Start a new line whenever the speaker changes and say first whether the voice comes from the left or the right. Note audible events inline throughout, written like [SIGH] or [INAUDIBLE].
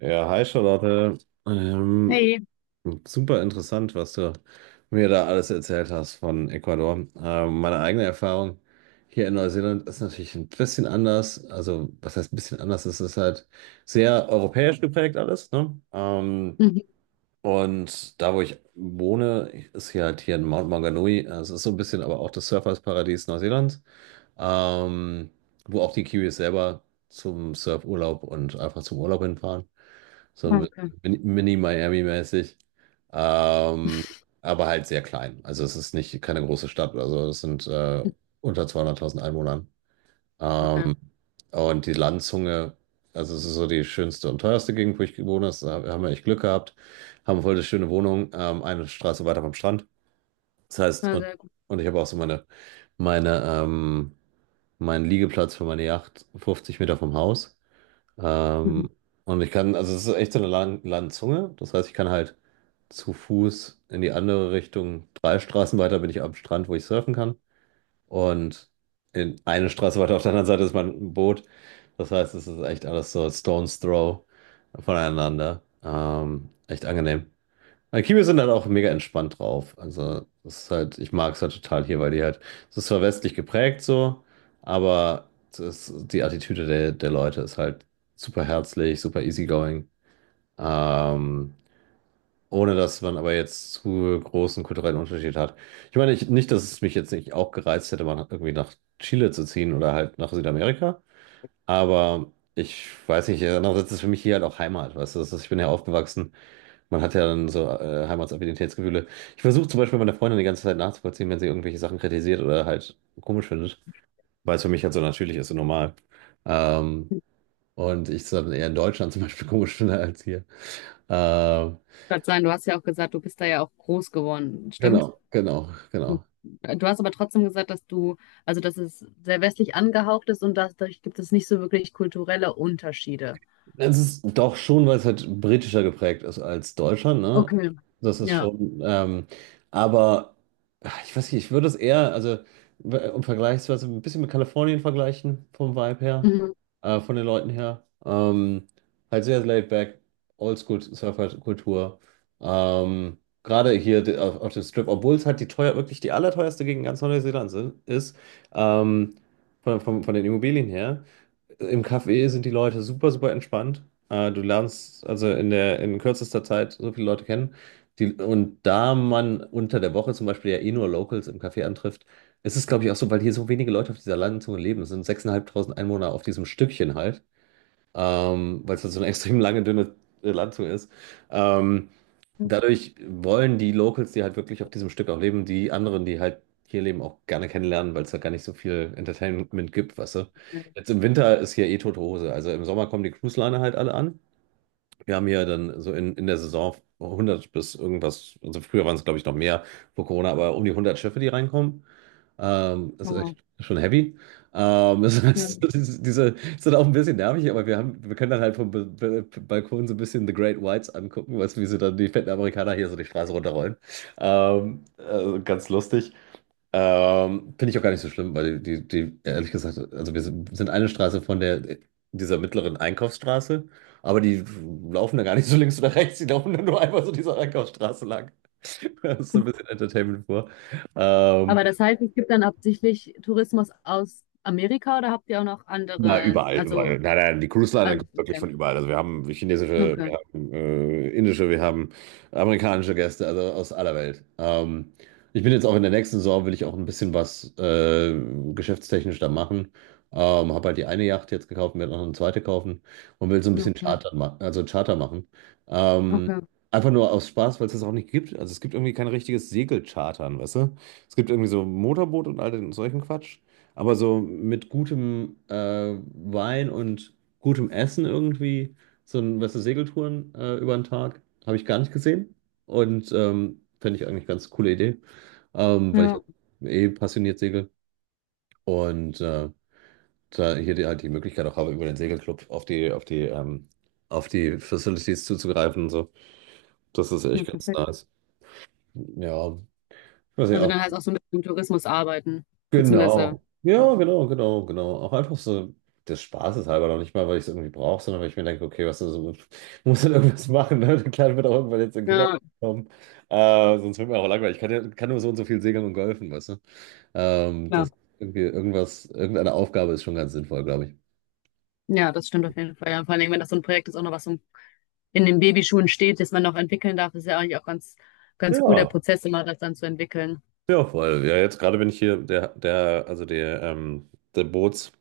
right: Ja, hi Charlotte. Ähm,
left: Hey.
right: Super interessant, was du mir da alles erzählt hast von Ecuador. Meine eigene Erfahrung hier in Neuseeland ist natürlich ein bisschen anders. Also, was heißt ein bisschen anders? Es ist halt sehr europäisch geprägt alles, ne?
left: Mhm.
right: Und da, wo ich wohne, ist hier halt hier in Mount Maunganui. Es ist so ein bisschen aber auch das Surfersparadies Neuseelands, ähm, wo auch die Kiwis selber zum Surfurlaub und einfach zum Urlaub hinfahren. So ein
left: Okay,
right: bisschen Mini-Miami-mäßig. Ähm, aber halt sehr klein. Also es ist nicht keine große Stadt oder so. Es sind unter 200.000 Einwohnern.
left: okay.
right: Ähm, und die Landzunge, also es ist so die schönste und teuerste Gegend, wo ich gewohnt habe. Da haben wir echt Glück gehabt. Haben voll eine schöne Wohnung, eine Straße weiter vom Strand. Das heißt,
left: Ja, sehr gut.
right: und ich habe auch so meine, ähm, meinen Liegeplatz für meine Yacht 50 Meter vom Haus. Ähm,
left: Mhm.
right: und ich kann, also es ist echt so eine Landzunge. Das heißt, ich kann halt zu Fuß in die andere Richtung, drei Straßen weiter bin ich am Strand, wo ich surfen kann. Und in eine Straße weiter auf der anderen Seite ist mein Boot. Das heißt, es ist echt alles so Stone's Throw voneinander. Echt angenehm. Aber Kiwis sind dann auch mega entspannt drauf. Also, das ist halt, ich mag es halt total hier, weil die halt, es ist zwar westlich geprägt so, aber das, die Attitüde der Leute ist halt super herzlich, super easygoing. Ähm, Ohne dass man aber jetzt zu großen kulturellen Unterschied hat. Ich meine, ich, nicht, dass es mich jetzt nicht auch gereizt hätte, mal irgendwie nach Chile zu ziehen oder halt nach Südamerika, aber ich weiß nicht, andererseits ist es für mich hier halt auch Heimat, weißt du, das ist, ich bin ja aufgewachsen. Man hat ja dann so Heimatsaffinititätsgefühle. Ich versuche zum Beispiel meiner Freundin die ganze Zeit nachzuvollziehen, wenn sie irgendwelche Sachen kritisiert oder halt komisch findet, weil es für mich halt so natürlich ist und normal. Ähm,
left: Ich
right: und ich es dann eher in Deutschland zum Beispiel [LAUGHS] komisch finde als hier. Ähm,
left: wollte sagen, du hast ja auch gesagt, du bist da ja auch groß geworden,
right: genau,
left: stimmt?
right: genau, genau.
left: Mhm. Du hast aber trotzdem gesagt, dass du, also dass es sehr westlich angehaucht ist und dass, dadurch gibt es nicht so wirklich kulturelle Unterschiede.
right: Es ist doch schon, weil es halt britischer geprägt ist als Deutschland, ne?
left: Okay,
right: Das ist
left: ja.
right: schon, aber ach, ich weiß nicht, ich würde es eher, also um vergleichsweise ein bisschen mit Kalifornien vergleichen, vom Vibe her,
left: Mhm.
right: von den Leuten her. Halt sehr laid back, Oldschool-Surfer-Kultur. Gerade hier auf dem Strip, obwohl es halt die teuer, wirklich die allerteuerste Gegend ganz Neuseelands ist, ähm, von den Immobilien her. Im Café sind die Leute super, super entspannt. Du lernst also in der, in kürzester Zeit so viele Leute kennen. Die, und da man unter der Woche zum Beispiel ja eh nur Locals im Café antrifft, ist es, glaube ich, auch so, weil hier so wenige Leute auf dieser langen Zunge leben. Es sind 6.500 Einwohner auf diesem Stückchen halt, weil es halt so eine [LAUGHS] extrem lange, dünne Landzunge ist. Ähm, Dadurch wollen die Locals, die halt wirklich auf diesem Stück auch leben, die anderen, die halt hier leben, auch gerne kennenlernen, weil es da gar nicht so viel Entertainment gibt, weißt du.
left: Okay.
right: Jetzt im Winter ist hier eh tote Hose. Also im Sommer kommen die Cruise-Liner halt alle an. Wir haben hier dann so in der Saison 100 bis irgendwas, also früher waren es glaube ich noch mehr vor Corona, aber um die 100 Schiffe, die reinkommen. Das
left: Oh,
right: ist echt
left: wow.
right: schon heavy. Das
left: Ja.
right: heißt, [LAUGHS] das diese ist dann auch ein bisschen nervig, aber wir haben, wir können dann halt vom Balkon so ein bisschen The Great Whites angucken, was, wie sie dann die fetten Amerikaner hier so die Straße runterrollen. Also ganz lustig. Finde ich auch gar nicht so schlimm, weil die ehrlich gesagt, also wir sind eine Straße von der, dieser mittleren Einkaufsstraße, aber die laufen da gar nicht so links oder rechts, die laufen dann nur einfach so dieser Einkaufsstraße lang. [LAUGHS] Das ist so ein bisschen Entertainment vor. Ähm,
left: Aber das heißt, es gibt dann absichtlich Tourismus aus Amerika oder habt ihr auch noch
right: Na,
left: andere,
right: überall, überall. Nein, nein, die Cruise Line
left: also
right: kommt wirklich von überall. Also wir haben chinesische,
left: okay,
right: wir
left: okay,
right: haben indische, wir haben amerikanische Gäste, also aus aller Welt. Ich bin jetzt auch in der nächsten Saison, will ich auch ein bisschen was geschäftstechnisch da machen. Habe halt die eine Yacht jetzt gekauft, werde noch eine zweite kaufen und will so ein bisschen
left: okay,
right: Charter, ma also Charter machen. Ähm,
left: okay,
right: Einfach nur aus Spaß, weil es das auch nicht gibt. Also es gibt irgendwie kein richtiges Segelchartern, weißt du? Es gibt irgendwie so Motorboot und all den solchen Quatsch. Aber so mit gutem Wein und gutem Essen irgendwie, so ein, weißt du, Segeltouren über den Tag, habe ich gar nicht gesehen. Und fände ich eigentlich ganz coole Idee, weil ich
left: ja,
right: halt eh passioniert segel. Und da hier die, halt die Möglichkeit auch habe, über den Segelclub auf die, auf die Facilities zuzugreifen und so. Das ist
left: ja,
right: echt ganz
left: perfekt.
right: nice. Ja, ich weiß nicht,
left: Also
right: auch.
left: dann heißt auch so mit dem Tourismus arbeiten, beziehungsweise,
right: Genau. Ja,
left: ja,
right: genau, genau, genau. Auch einfach so des Spaßes halber, noch nicht mal, weil ich es irgendwie brauche, sondern weil ich mir denke, okay, was ist, [LAUGHS] muss dann irgendwas machen, ne? Der Kleine wird auch irgendwann jetzt in den
left: ja,
right: Kindergarten kommen. Sonst wird mir auch langweilig. Ich kann, ja, kann nur so und so viel segeln und golfen, weißt du?
left: ja,
right: Das irgendeine Aufgabe ist schon ganz sinnvoll, glaube ich.
left: ja, das stimmt auf jeden Fall. Ja, vor allem, wenn das so ein Projekt ist, auch noch was so in den Babyschuhen steht, das man noch entwickeln darf, ist ja eigentlich auch ganz, ganz cool, der
right: Ja,
left: Prozess immer das dann zu entwickeln.
right: ja, voll. Ja, jetzt gerade bin ich hier, der Bootsbauhafen,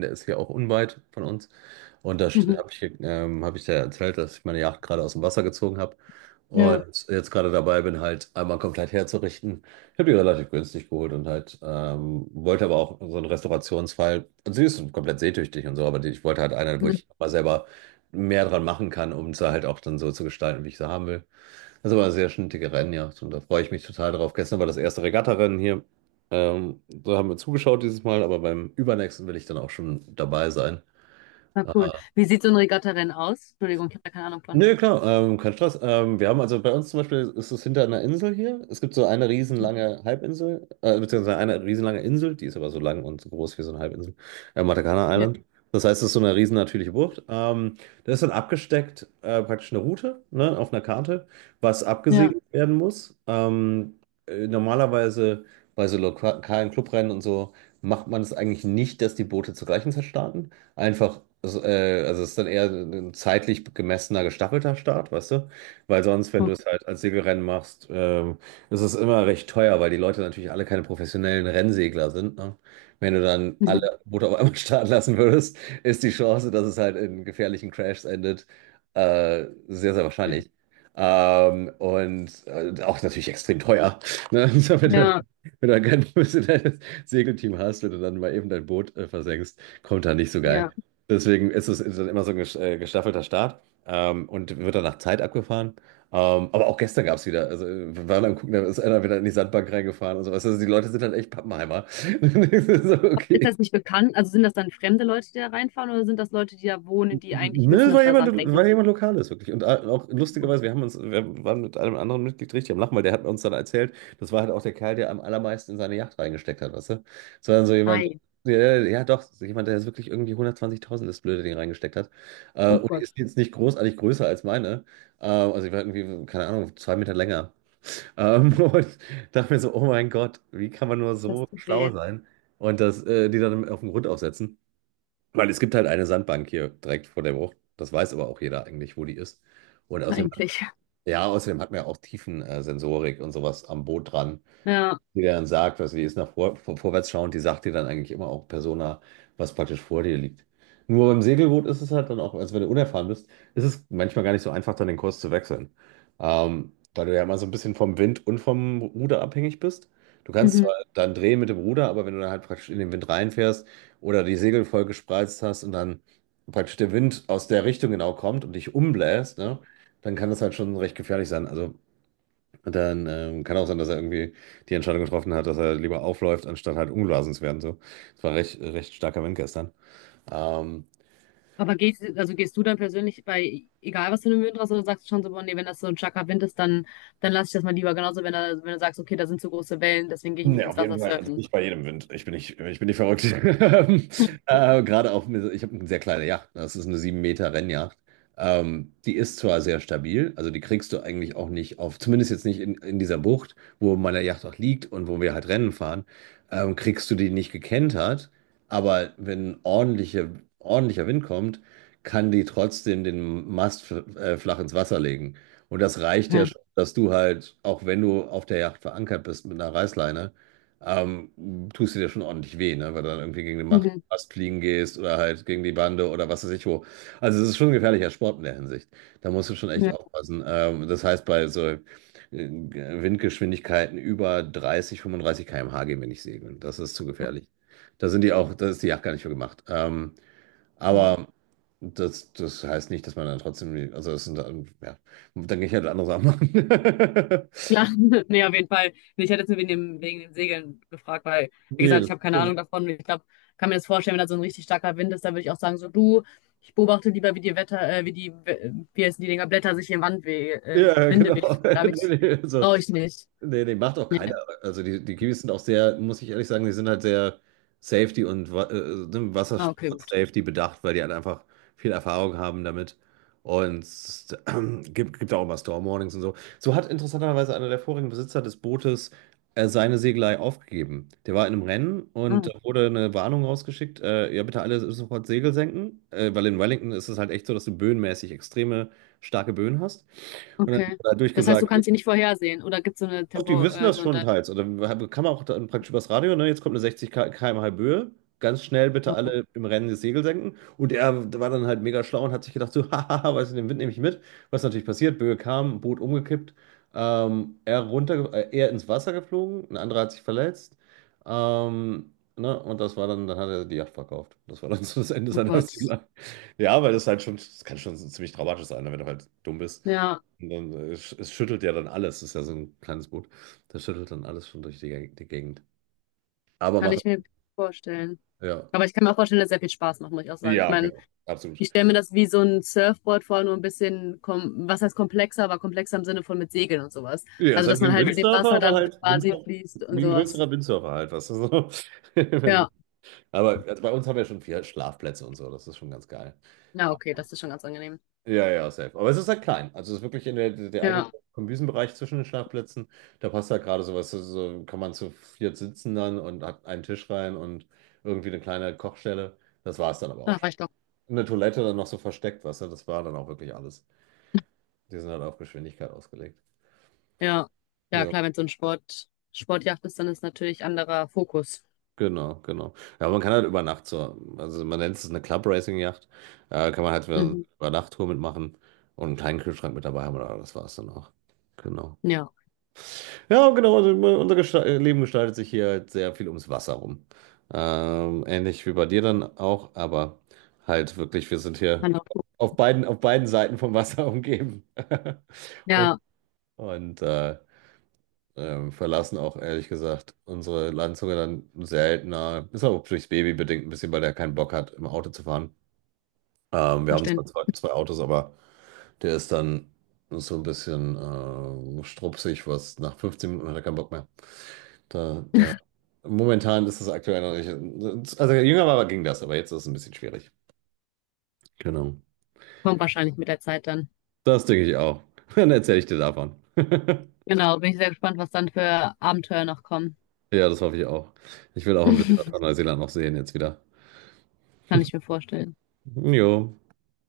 right: der ist hier auch unweit von uns. Und da
left: Mhm.
right: habe ich, hab ich dir erzählt, dass ich meine Yacht gerade aus dem Wasser gezogen habe
left: Ja,
right: und jetzt gerade dabei bin, halt einmal komplett herzurichten. Ich habe die relativ günstig geholt und halt wollte aber auch so einen Restaurationsfall. Und sie ist komplett seetüchtig und so, aber die, ich wollte halt eine, wo
left: mhm.
right: ich mal selber mehr dran machen kann, um sie halt auch dann so zu gestalten, wie ich sie haben will. Das ist aber eine sehr schnittige Rennjacht und da freue ich mich total drauf. Gestern war das erste Regattarennen hier. Da haben wir zugeschaut dieses Mal, aber beim übernächsten will ich dann auch schon dabei sein.
left: Ja,
right: Äh,
left: cool. Wie sieht so ein Regattarennen aus? Entschuldigung, ich habe da keine Ahnung von.
right: Nö, klar, kein Stress. Wir haben also bei uns zum Beispiel ist es hinter einer Insel hier. Es gibt so eine riesenlange Halbinsel, beziehungsweise eine riesenlange Insel, die ist aber so lang und so groß wie so eine Halbinsel, Matakana
left: Ja,
right: Island. Das heißt, es ist so eine riesen natürliche Bucht. Da ist dann abgesteckt praktisch eine Route, ne, auf einer Karte, was
left: ja,
right: abgesegelt werden muss. Normalerweise bei so lokalen Clubrennen und so macht man es eigentlich nicht, dass die Boote zur gleichen Zeit starten einfach, also es ist dann eher ein zeitlich gemessener, gestaffelter Start, weißt du? Weil sonst, wenn du
left: okay.
right: es halt als Segelrennen machst, ist es immer recht teuer, weil die Leute natürlich alle keine professionellen Rennsegler sind, ne? Wenn du dann
left: Mhm.
right: alle Boote auf einmal [LAUGHS] starten lassen würdest, ist die Chance, dass es halt in gefährlichen Crashs endet, sehr, sehr
left: Okay.
right: wahrscheinlich. Auch natürlich extrem teuer, ne? [LAUGHS] So, wenn du,
left: Ja,
right: wenn du kein professionelles Segelteam hast, wenn du dann mal eben dein Boot versenkst, kommt da nicht so geil.
left: ja.
right: Deswegen ist es ist dann immer so ein gestaffelter Start und wird dann nach Zeit abgefahren. Aber auch gestern gab es wieder, also wir waren am Gucken, da ist einer wieder in die Sandbank reingefahren und sowas. Also die Leute sind halt echt Pappenheimer. [LAUGHS] So,
left: Ist
right: okay.
left: das nicht bekannt? Also sind das dann fremde Leute, die da reinfahren, oder sind das Leute, die da wohnen, die eigentlich wissen,
right: Ne,
left: dass da Sandbänke
right: war jemand Lokales, wirklich. Und auch
left: sind?
right: lustigerweise, wir waren mit einem anderen Mitglied richtig am Lachen, weil der hat uns dann erzählt, das war halt auch der Kerl, der am allermeisten in seine Yacht reingesteckt hat, weißt du? Das war dann so jemand,
left: Ei,
right: ja, ja doch, so jemand, der jetzt wirklich irgendwie 120.000 das blöde Ding reingesteckt hat.
left: oh
right: Und die
left: Gott,
right: ist jetzt nicht großartig größer als meine. Also ich war irgendwie, keine Ahnung, 2 Meter länger. [LAUGHS] Und dachte mir so, oh mein Gott, wie kann man nur
left: das
right: so
left: tut
right: schlau
left: weh,
right: sein und das, die dann auf den Grund aufsetzen? Weil es gibt halt eine Sandbank hier direkt vor der Bucht. Das weiß aber auch jeder eigentlich, wo die ist. Und außerdem,
left: eigentlich.
right: ja, außerdem hat man ja auch Tiefensensorik und sowas am Boot dran,
left: Ja,
right: die dann sagt, was die ist nach vorwärts schauend, die sagt dir dann eigentlich immer auch Persona, was praktisch vor dir liegt. Nur beim Segelboot ist es halt dann auch, also wenn du unerfahren bist, ist es manchmal gar nicht so einfach, dann den Kurs zu wechseln. Weil du ja immer so ein bisschen vom Wind und vom Ruder abhängig bist. Du kannst
left: mhm.
right: zwar dann drehen mit dem Ruder, aber wenn du dann halt praktisch in den Wind reinfährst oder die Segel voll gespreizt hast und dann praktisch der Wind aus der Richtung genau kommt und dich umbläst, ne, dann kann das halt schon recht gefährlich sein. Also und dann kann auch sein, dass er irgendwie die Entscheidung getroffen hat, dass er lieber aufläuft, anstatt halt umgeblasen zu werden. So. Es war recht starker Wind gestern. Ähm,
left: Aber gehst, also gehst du dann persönlich bei, egal was für einen Wind Möhrenrasse, oder sagst du schon so, boah, nee, wenn das so ein starker Wind ist, dann, dann lass ich das mal lieber. Genauso, wenn, da, wenn du sagst, okay, da sind zu große Wellen, deswegen gehe ich nicht
right: ja,
left: ins
right: auf
left: Wasser
right: jeden Fall. Also
left: surfen.
right: nicht bei jedem Wind. Ich bin nicht verrückt. [LAUGHS] Gerade auch, ich habe eine sehr kleine Yacht, ne? Das ist eine 7 Meter Rennjacht. Die ist zwar sehr stabil, also die kriegst du eigentlich auch nicht auf, zumindest jetzt nicht in dieser Bucht, wo meine Yacht auch liegt und wo wir halt Rennen fahren, kriegst du die nicht gekentert. Aber wenn ordentlicher Wind kommt, kann die trotzdem den Mast flach ins Wasser legen. Und das reicht ja
left: Ja.
right: schon, dass du halt, auch wenn du auf der Yacht verankert bist mit einer Reißleine, tust du dir ja schon ordentlich weh, ne? Weil du dann irgendwie gegen die Macht
left: Mhm.
right: fast fliegen gehst oder halt gegen die Bande oder was weiß ich wo. Also es ist schon ein gefährlicher Sport in der Hinsicht. Da musst du schon echt
left: Ja.
right: aufpassen. Das heißt, bei so Windgeschwindigkeiten über 30, 35 km/h gehen wir nicht segeln. Das ist zu gefährlich. Da sind die auch, da ist die Yacht gar nicht für gemacht. Aber das, das heißt nicht, dass man dann trotzdem, die- also es sind, dann- ja, dann gehe ich halt andere Sachen machen.
left: Klar,
right: [LAUGHS]
left: [LAUGHS] nee, auf jeden Fall. Nee, ich hätte jetzt nur wegen dem Segeln gefragt, weil, wie
right: Nee,
left: gesagt,
right: das
left: ich
right: ist
left: habe keine
right: schon
left: Ahnung davon. Ich glaube, kann mir das vorstellen, wenn da so ein richtig starker Wind ist, dann würde ich auch sagen, so du, ich beobachte lieber, wie die Wetter, wie die, wie heißen die Dinger, Blätter sich im Wand we
right: ja,
left: Winde weh.
right: genau. [LAUGHS]
left: Da ich,
right: Nee, nee, so.
left: brauche ich nicht.
right: Nee, nee, macht auch keiner.
left: Nee.
right: Also die, die Kiwis sind auch sehr, muss ich ehrlich sagen, die sind halt sehr Safety und ne,
left: Ah, okay.
right: Wassersport-Safety bedacht, weil die halt einfach viel Erfahrung haben damit. Und es [CLEARS THROAT] gibt auch immer Storm-Warnings und so. So hat interessanterweise einer der vorigen Besitzer des Bootes seine Segelei aufgegeben. Der war in einem Rennen
left: Ah,
right: und da wurde eine Warnung rausgeschickt, ja bitte alle sofort Segel senken, weil in Wellington ist es halt echt so, dass du böenmäßig extreme starke Böen hast. Und dann
left: okay.
right: hat er
left: Das heißt, du
right: durchgesagt,
left: kannst sie nicht vorhersehen oder gibt es so eine
right: doch, die
left: Tempo,
right: wissen das
left: so
right: schon
left: eine,
right: teils. Oder kann man auch dann praktisch übers Radio, ne? Jetzt kommt eine 60 km/h Böe. Ganz schnell bitte
left: oh Gott,
right: alle im Rennen das Segel senken. Und er war dann halt mega schlau und hat sich gedacht, so, [LAUGHS] hahaha, weißt du, den Wind nehme ich mit. Was natürlich passiert, Böe kam, Boot umgekippt, er runter, er ins Wasser geflogen, ein anderer hat sich verletzt. Ne? Und das war dann, dann hat er die Yacht verkauft. Das war dann [LAUGHS] so das Ende
left: oh
right: seiner
left: Gott.
right: Segelei. Ja, weil das halt schon, das kann schon ziemlich dramatisch sein, ne, wenn du halt dumm bist.
left: Ja,
right: Und dann, es schüttelt ja dann alles. Das ist ja so ein kleines Boot. Das schüttelt dann alles schon durch die Gegend. Aber
left: kann
right: macht,
left: ich mir vorstellen.
right: ja.
left: Aber ich kann mir auch vorstellen, dass es sehr viel Spaß macht, muss ich auch sagen. Ich
right: Ja,
left: meine,
right: genau. Absolut.
left: ich stelle mir das wie so ein Surfboard vor, nur ein bisschen, kom was heißt komplexer, aber komplexer im Sinne von mit Segeln und sowas.
right: Ja, es
left: Also,
right: hat
left: dass
right: wie
left: man
right: ein
left: halt mit dem
right: Windsurfer,
left: Wasser
right: aber
left: dann
right: halt
left: quasi
right: Windsurfer,
left: fließt und
right: wie ein
left: sowas.
right: größerer Windsurfer halt, was so. [LAUGHS] Wenn-
left: Ja,
right: aber also bei uns haben wir schon vier Schlafplätze und so. Das ist schon ganz geil.
left: na okay, das ist schon ganz angenehm.
right: Ja, ja, safe. Aber es ist halt klein. Also es ist wirklich in der eigentliche
left: Ja,
right: Kombüsenbereich zwischen den Schlafplätzen. Da passt halt gerade sowas. So kann man zu viert sitzen dann und hat einen Tisch rein und irgendwie eine kleine Kochstelle. Das war es dann aber
left: da
right: auch schon.
left: reicht doch.
right: In der Toilette dann noch so versteckt, weißt du, das war dann auch wirklich alles. Die sind halt auf Geschwindigkeit ausgelegt.
left: Ja, ja
right: Ja,
left: klar, wenn es so ein Sport, Sportjacht ist, dann ist natürlich anderer Fokus.
right: genau. Ja, man kann halt über Nacht so, also man nennt es eine club racing Yacht, kann man halt
left: Mhm.
right: über Nachttour mitmachen und einen kleinen Kühlschrank mit dabei haben, oder das war's dann auch. Genau.
left: Ja,
right: Ja, genau, also unser Gesta Leben gestaltet sich hier halt sehr viel ums Wasser rum. Ähnlich wie bei dir dann auch, aber halt wirklich, wir sind hier
left: anderer Fokus.
right: auf auf beiden Seiten vom Wasser [LAUGHS] umgeben. [LAUGHS] Und,
left: Ja.
right: und äh, verlassen auch ehrlich gesagt unsere Landzunge dann seltener. Ist auch durchs Baby bedingt ein bisschen, weil der keinen Bock hat, im Auto zu fahren. Wir haben zwar
left: Verständlich.
right: zwei Autos, aber der ist dann so ein bisschen strupsig, was nach 15 Minuten hat er keinen Bock mehr. Da, da, momentan ist das aktuell noch nicht. Also jünger war, ging das, aber jetzt ist es ein bisschen schwierig. Genau.
left: Kommt wahrscheinlich mit der Zeit dann.
right: Das denke ich auch. [LAUGHS] Dann erzähle ich dir davon. [LAUGHS]
left: Genau, bin ich sehr gespannt, was dann für Abenteuer noch kommen.
right: Ja, das hoffe ich auch. Ich will auch ein bisschen was
left: [LAUGHS]
right: von Neuseeland noch sehen jetzt wieder.
left: Kann ich mir vorstellen.
right: Jo.